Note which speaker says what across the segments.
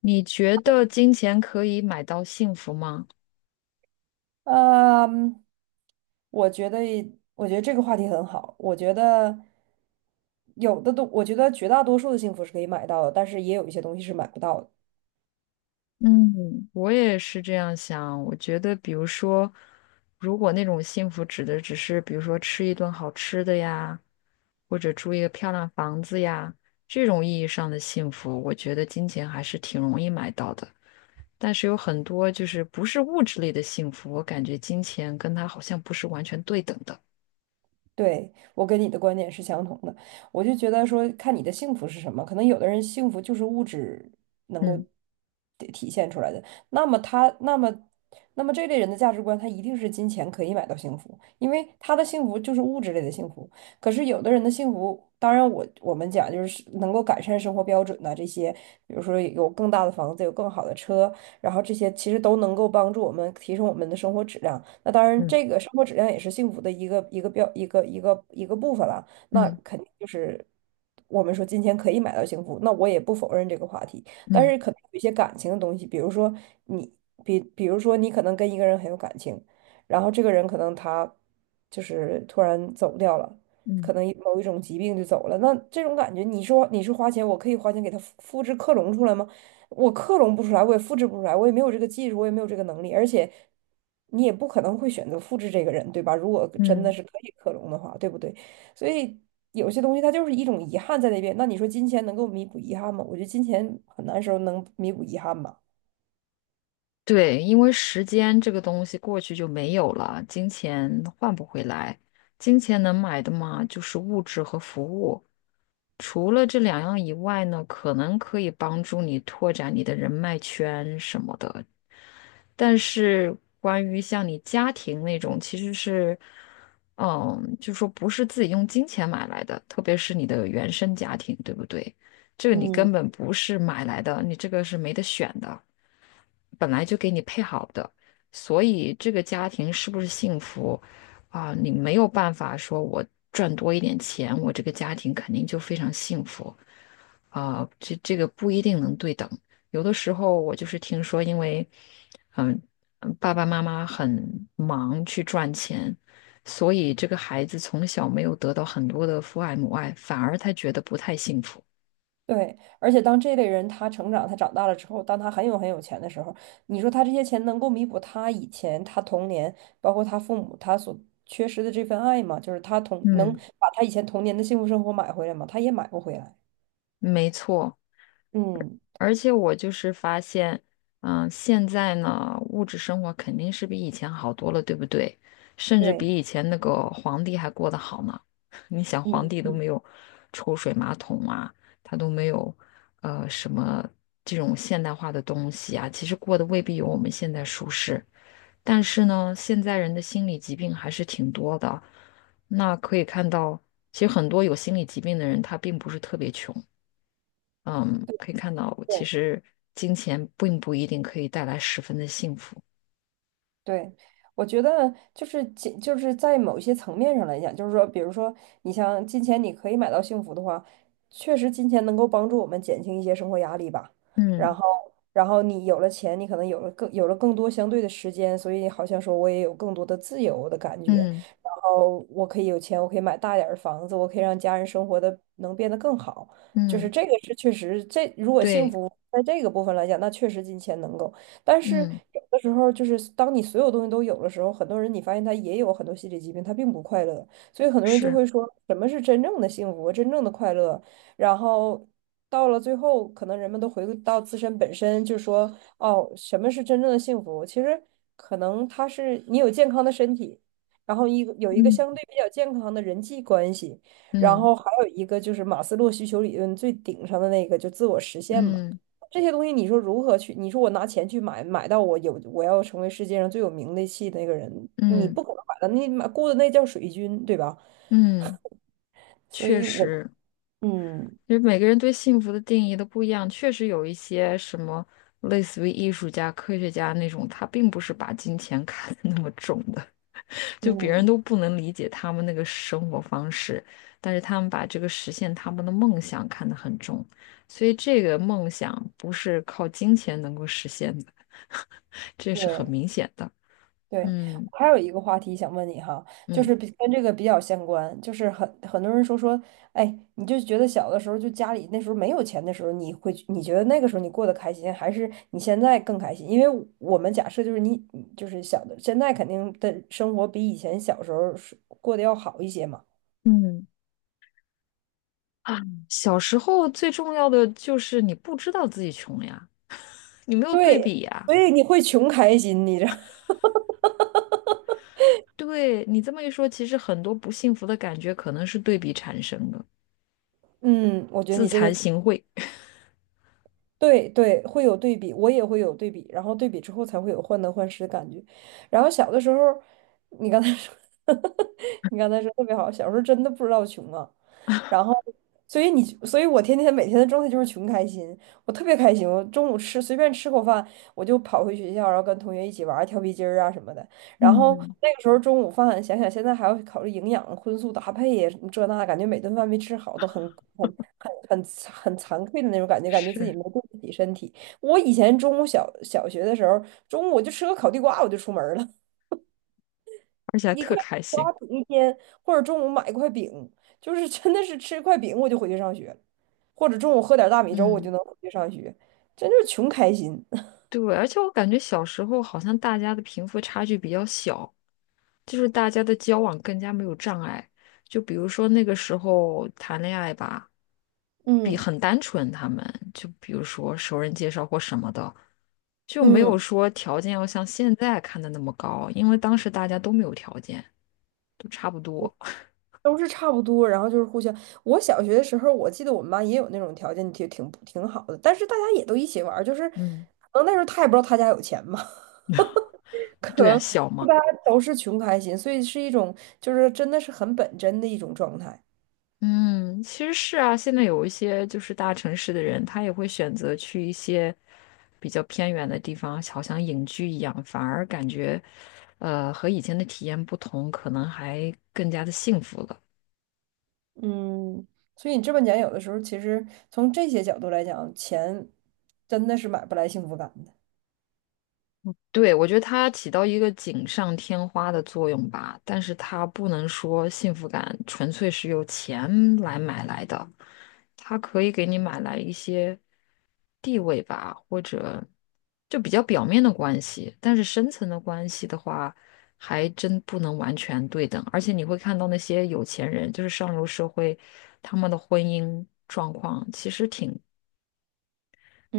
Speaker 1: 你觉得金钱可以买到幸福吗？
Speaker 2: 嗯，我觉得，我觉得，这个话题很好。我觉得有的东，我觉得绝大多数的幸福是可以买到的，但是也有一些东西是买不到的。
Speaker 1: 嗯，我也是这样想。我觉得，比如说，如果那种幸福指的只是，比如说吃一顿好吃的呀，或者住一个漂亮房子呀，这种意义上的幸福，我觉得金钱还是挺容易买到的。但是有很多就是不是物质类的幸福，我感觉金钱跟它好像不是完全对等的。
Speaker 2: 对，我跟你的观点是相同的，我就觉得说，看你的幸福是什么，可能有的人幸福就是物质能够
Speaker 1: 嗯
Speaker 2: 体现出来的，那么他，那么，那么这类人的价值观，他一定是金钱可以买到幸福，因为他的幸福就是物质类的幸福。可是有的人的幸福，当然我们讲就是能够改善生活标准呐、这些，比如说有更大的房子，有更好的车，然后这些其实都能够帮助我们提升我们的生活质量。那当然，
Speaker 1: 嗯
Speaker 2: 这个生活质量也是幸福的一个一个标一个一个一个部分了。那
Speaker 1: 嗯
Speaker 2: 肯定就是我们说金钱可以买到幸福，那我也不否认这个话题，但
Speaker 1: 嗯
Speaker 2: 是可能有一些感情的东西，比如说你，比如说你可能跟一个人很有感情，然后这个人可能他就是突然走掉了。
Speaker 1: 嗯
Speaker 2: 可能某一种疾病就走了，那这种感觉，你说你是花钱，我可以花钱给他复制克隆出来吗？我克隆不出来，我也复制不出来，我也没有这个技术，我也没有这个能力，而且你也不可能会选择复制这个人，对吧？如果真的
Speaker 1: 嗯。
Speaker 2: 是可以克隆的话，对不对？所以有些东西它就是一种遗憾在那边。那你说金钱能够弥补遗憾吗？我觉得金钱很难时候能弥补遗憾吧。
Speaker 1: 对，因为时间这个东西过去就没有了，金钱换不回来。金钱能买的嘛，就是物质和服务。除了这两样以外呢，可能可以帮助你拓展你的人脉圈什么的。但是关于像你家庭那种，其实是，嗯，就说不是自己用金钱买来的，特别是你的原生家庭，对不对？这个你
Speaker 2: 嗯。
Speaker 1: 根本不是买来的，你这个是没得选的。本来就给你配好的，所以这个家庭是不是幸福啊，你没有办法说我赚多一点钱，我这个家庭肯定就非常幸福啊，这个不一定能对等。有的时候我就是听说，因为嗯嗯爸爸妈妈很忙去赚钱，所以这个孩子从小没有得到很多的父爱母爱，反而他觉得不太幸福。
Speaker 2: 对，而且当这类人他成长，他长大了之后，当他很有钱的时候，你说他这些钱能够弥补他以前他童年，包括他父母他所缺失的这份爱吗？就是他童能
Speaker 1: 嗯，
Speaker 2: 把他以前童年的幸福生活买回来吗？他也买不回来。
Speaker 1: 没错。
Speaker 2: 嗯，
Speaker 1: 而且我就是发现，嗯，现在呢，物质生活肯定是比以前好多了，对不对？甚至
Speaker 2: 对，
Speaker 1: 比以前那个皇帝还过得好呢。你想，皇
Speaker 2: 嗯
Speaker 1: 帝都
Speaker 2: 嗯，
Speaker 1: 没有抽水马桶啊，他都没有什么这种现代化的东西啊，其实过得未必有我们现在舒适。但是呢，现在人的心理疾病还是挺多的。那可以看到，其实很多有心理疾病的人，他并不是特别穷。嗯，可以看到，其
Speaker 2: 对。
Speaker 1: 实金钱并不一定可以带来十分的幸福。
Speaker 2: 对，我觉得就是金，就是在某些层面上来讲，就是说，比如说，你像金钱，你可以买到幸福的话，确实金钱能够帮助我们减轻一些生活压力吧。然
Speaker 1: 嗯
Speaker 2: 后，然后你有了钱，你可能有了更多相对的时间，所以好像说我也有更多的自由的感觉。
Speaker 1: 嗯
Speaker 2: 然后我可以有钱，我可以买大点儿的房子，我可以让家人生活的能变得更好。就是
Speaker 1: 嗯，
Speaker 2: 这个是确实，这如果幸
Speaker 1: 对，
Speaker 2: 福在这个部分来讲，那确实金钱能够。但是
Speaker 1: 嗯
Speaker 2: 有的时候，就是当你所有东西都有的时候，很多人你发现他也有很多心理疾病，他并不快乐。所以很多人就
Speaker 1: 是，
Speaker 2: 会说，什么是真正的幸福，真正的快乐？然后到了最后，可能人们都回归到自身本身，就说，哦，什么是真正的幸福？其实可能他是你有健康的身体，然后一个有一个
Speaker 1: 嗯
Speaker 2: 相对比较健康的人际关系，然
Speaker 1: 嗯
Speaker 2: 后还有一个就是马斯洛需求理论最顶上的那个，就自我实现嘛。
Speaker 1: 嗯
Speaker 2: 这些东西，你说如何去？你说我拿钱去买，买到我有我要成为世界上最有名的气的那个人，你
Speaker 1: 嗯
Speaker 2: 不可能买到，你买雇的那叫水军，对吧？
Speaker 1: 嗯，
Speaker 2: 所
Speaker 1: 确
Speaker 2: 以我，
Speaker 1: 实，
Speaker 2: 嗯
Speaker 1: 因为每个人对幸福的定义都不一样，确实有一些什么类似于艺术家、科学家那种，他并不是把金钱 看得那么重的。就别人
Speaker 2: 嗯，
Speaker 1: 都不能理解他们那个生活方式，但是他们把这个实现他们的梦想看得很重，所以这个梦想不是靠金钱能够实现的，这是很
Speaker 2: 对，
Speaker 1: 明显的。
Speaker 2: 对，
Speaker 1: 嗯
Speaker 2: 我还有一个话题想问你哈，就
Speaker 1: 嗯
Speaker 2: 是比跟这个比较相关，就是很很多人说，哎，你就觉得小的时候就家里那时候没有钱的时候，你会你觉得那个时候你过得开心，还是你现在更开心？因为我们假设就是你就是小的，现在肯定的生活比以前小时候是过得要好一些嘛，
Speaker 1: 嗯啊，小时候最重要的就是你不知道自己穷呀，你没有对
Speaker 2: 对，
Speaker 1: 比呀。
Speaker 2: 所以你会穷开心，你知道。
Speaker 1: 对，你这么一说，其实很多不幸福的感觉可能是对比产生的，
Speaker 2: 嗯，我觉得
Speaker 1: 自
Speaker 2: 你这
Speaker 1: 惭
Speaker 2: 个。
Speaker 1: 形秽。
Speaker 2: 对对，会有对比，我也会有对比，然后对比之后才会有患得患失的感觉。然后小的时候，你刚才说，你刚才说特别好，小时候真的不知道穷啊。然后，所以你，所以我天天每天的状态就是穷开心，我特别开心。我中午吃随便吃口饭，我就跑回学校，然后跟同学一起玩儿跳皮筋儿啊什么的。然后
Speaker 1: 嗯，
Speaker 2: 那个时候中午饭，想想现在还要考虑营养、荤素搭配呀，什么这那，感觉每顿饭没吃好都很很很很惭愧的那种感觉，感觉自己
Speaker 1: 是，
Speaker 2: 没对得起身体。我以前中午小学的时候，中午我就吃个烤地瓜我就出门儿了，
Speaker 1: 而且还
Speaker 2: 一块
Speaker 1: 特
Speaker 2: 地
Speaker 1: 开心。
Speaker 2: 瓜顶一天，或者中午买一块饼，就是真的是吃一块饼我就回去上学了或者中午喝点大米粥我就
Speaker 1: 嗯，
Speaker 2: 能回去上学，真就是穷开心。
Speaker 1: 对，而且我感觉小时候好像大家的贫富差距比较小，就是大家的交往更加没有障碍。就比如说那个时候谈恋爱吧，比
Speaker 2: 嗯
Speaker 1: 很单纯，他们就比如说熟人介绍或什么的，就没有
Speaker 2: 嗯。
Speaker 1: 说条件要像现在看的那么高，因为当时大家都没有条件，都差不多。
Speaker 2: 都是差不多，然后就是互相。我小学的时候，我记得我们班也有那种条件挺好的，但是大家也都一起玩儿，就是
Speaker 1: 嗯，
Speaker 2: 可能那时候他也不知道他家有钱嘛，可
Speaker 1: 对啊，
Speaker 2: 能
Speaker 1: 小
Speaker 2: 大
Speaker 1: 嘛。
Speaker 2: 家都是穷开心，所以是一种就是真的是很本真的一种状态。
Speaker 1: 嗯，其实是啊，现在有一些就是大城市的人，他也会选择去一些比较偏远的地方，好像隐居一样，反而感觉，和以前的体验不同，可能还更加的幸福了。
Speaker 2: 嗯，所以你这么讲，有的时候其实从这些角度来讲，钱真的是买不来幸福感的。
Speaker 1: 对，我觉得它起到一个锦上添花的作用吧，但是它不能说幸福感纯粹是由钱来买来的，它可以给你买来一些。地位吧，或者就比较表面的关系，但是深层的关系的话，还真不能完全对等。而且你会看到那些有钱人，就是上流社会，他们的婚姻状况其实挺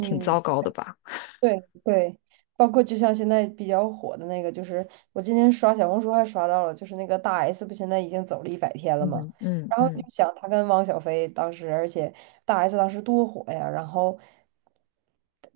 Speaker 1: 挺糟糕的吧？
Speaker 2: 对对，包括就像现在比较火的那个，就是我今天刷小红书还刷到了，就是那个大 S 不现在已经走了100天了嘛，
Speaker 1: 嗯嗯
Speaker 2: 然后你
Speaker 1: 嗯
Speaker 2: 就想她跟汪小菲当时，而且大 S 当时多火呀，然后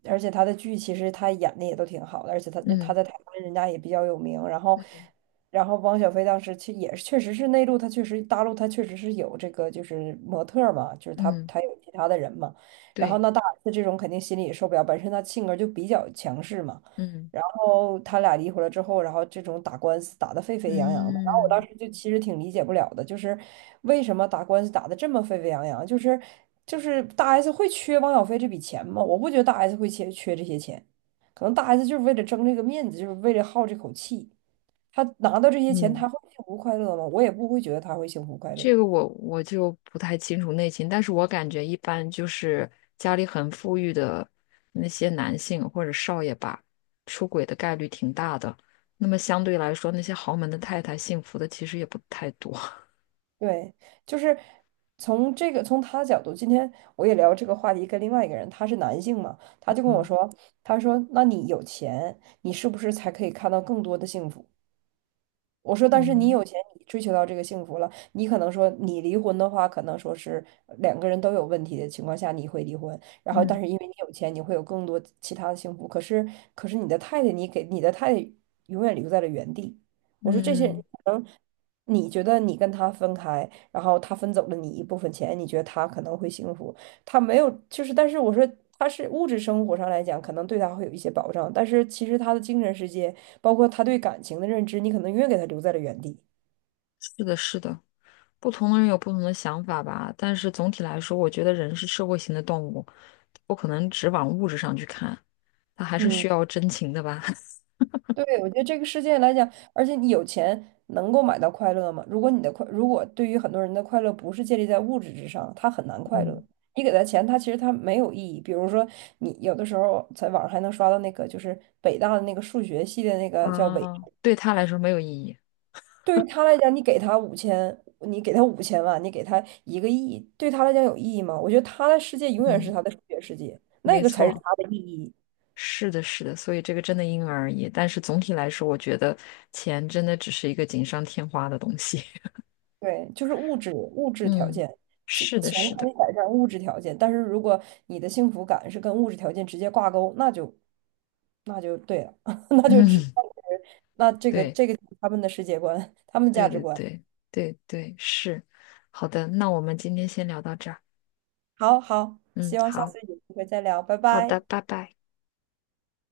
Speaker 2: 而且她的剧其实她演的也都挺好的，而且她
Speaker 1: 嗯
Speaker 2: 在台湾人家也比较有名，然后
Speaker 1: 嗯
Speaker 2: 然后汪小菲当时其实也是确实是内陆，他确实大陆他确实是有这个就是模特儿嘛，就是他
Speaker 1: 嗯，
Speaker 2: 他有其他的人嘛。然后
Speaker 1: 对，
Speaker 2: 那大 S 这种肯定心里也受不了，本身她性格就比较强势嘛。
Speaker 1: 嗯
Speaker 2: 然后他俩离婚了之后，然后这种打官司打得沸沸扬扬的，然后我当
Speaker 1: 嗯
Speaker 2: 时就其实挺理解不了的，就是为什么打官司打得这么沸沸扬扬？就是大 S 会缺汪小菲这笔钱吗？我不觉得大 S 会缺这些钱，可能大 S 就是为了争这个面子，就是为了好这口气。他拿到这些钱，
Speaker 1: 嗯。
Speaker 2: 他会幸福快乐吗？我也不会觉得他会幸福快乐。
Speaker 1: 这个我就不太清楚内情，但是我感觉一般就是家里很富裕的那些男性或者少爷吧，出轨的概率挺大的。那么相对来说，那些豪门的太太幸福的其实也不太多。
Speaker 2: 对，就是从这个从他的角度，今天我也聊这个话题，跟另外一个人，他是男性嘛，他就 跟我
Speaker 1: 嗯
Speaker 2: 说，他说，那你有钱，你是不是才可以看到更多的幸福？我说，但是你
Speaker 1: 嗯
Speaker 2: 有钱，你追求到这个幸福了，你可能说你离婚的话，可能说是两个人都有问题的情况下，你会离婚。然后，
Speaker 1: 嗯
Speaker 2: 但是因为你有钱，你会有更多其他的幸福。可是，可是你的太太，你给你的太太永远留在了原地。我说这些人
Speaker 1: 嗯，
Speaker 2: 可能你觉得你跟他分开，然后他分走了你一部分钱，你觉得他可能会幸福。他没有，就是但是我说他是物质生活上来讲，可能对他会有一些保障，但是其实他的精神世界，包括他对感情的认知，你可能永远给他留在了原地。
Speaker 1: 是的，是的，不同的人有不同的想法吧，但是总体来说，我觉得人是社会型的动物，不可能只往物质上去看，他还是
Speaker 2: 嗯
Speaker 1: 需要真情的吧。
Speaker 2: 对，我觉得这个世界来讲，而且你有钱能够买到快乐吗？如果你的快，如果对于很多人的快乐不是建立在物质之上，他很难 快
Speaker 1: 嗯
Speaker 2: 乐。你给他钱，他其实他没有意义。比如说，你有的时候在网上还能刷到那个，就是北大的那个数学系的那个叫伪。
Speaker 1: 啊，对他来说没有意义。
Speaker 2: 对于他来讲，你给他五千，你给他5000万，你给他1亿，对他来讲有意义吗？我觉得他的世界永远是
Speaker 1: 嗯，
Speaker 2: 他的数学世界，那
Speaker 1: 没
Speaker 2: 个才是
Speaker 1: 错，
Speaker 2: 他的意义。
Speaker 1: 是的，是的，所以这个真的因人而异。但是总体来说，我觉得钱真的只是一个锦上添花的东西。
Speaker 2: 对，就是物质条
Speaker 1: 嗯，
Speaker 2: 件，钱
Speaker 1: 是的，
Speaker 2: 钱
Speaker 1: 是
Speaker 2: 可
Speaker 1: 的，
Speaker 2: 以改善物质条件，但是如果你的幸福感是跟物质条件直接挂钩，那就对了，那就只
Speaker 1: 嗯，
Speaker 2: 那这个
Speaker 1: 对，
Speaker 2: 这个就是他们的世界观，他们的价
Speaker 1: 对
Speaker 2: 值
Speaker 1: 对
Speaker 2: 观。
Speaker 1: 对对对，是。好的，那我们今天先聊到这儿。
Speaker 2: 好好，
Speaker 1: 嗯，
Speaker 2: 希望下
Speaker 1: 好，
Speaker 2: 次有机会再聊，拜
Speaker 1: 好的，
Speaker 2: 拜。
Speaker 1: 拜拜。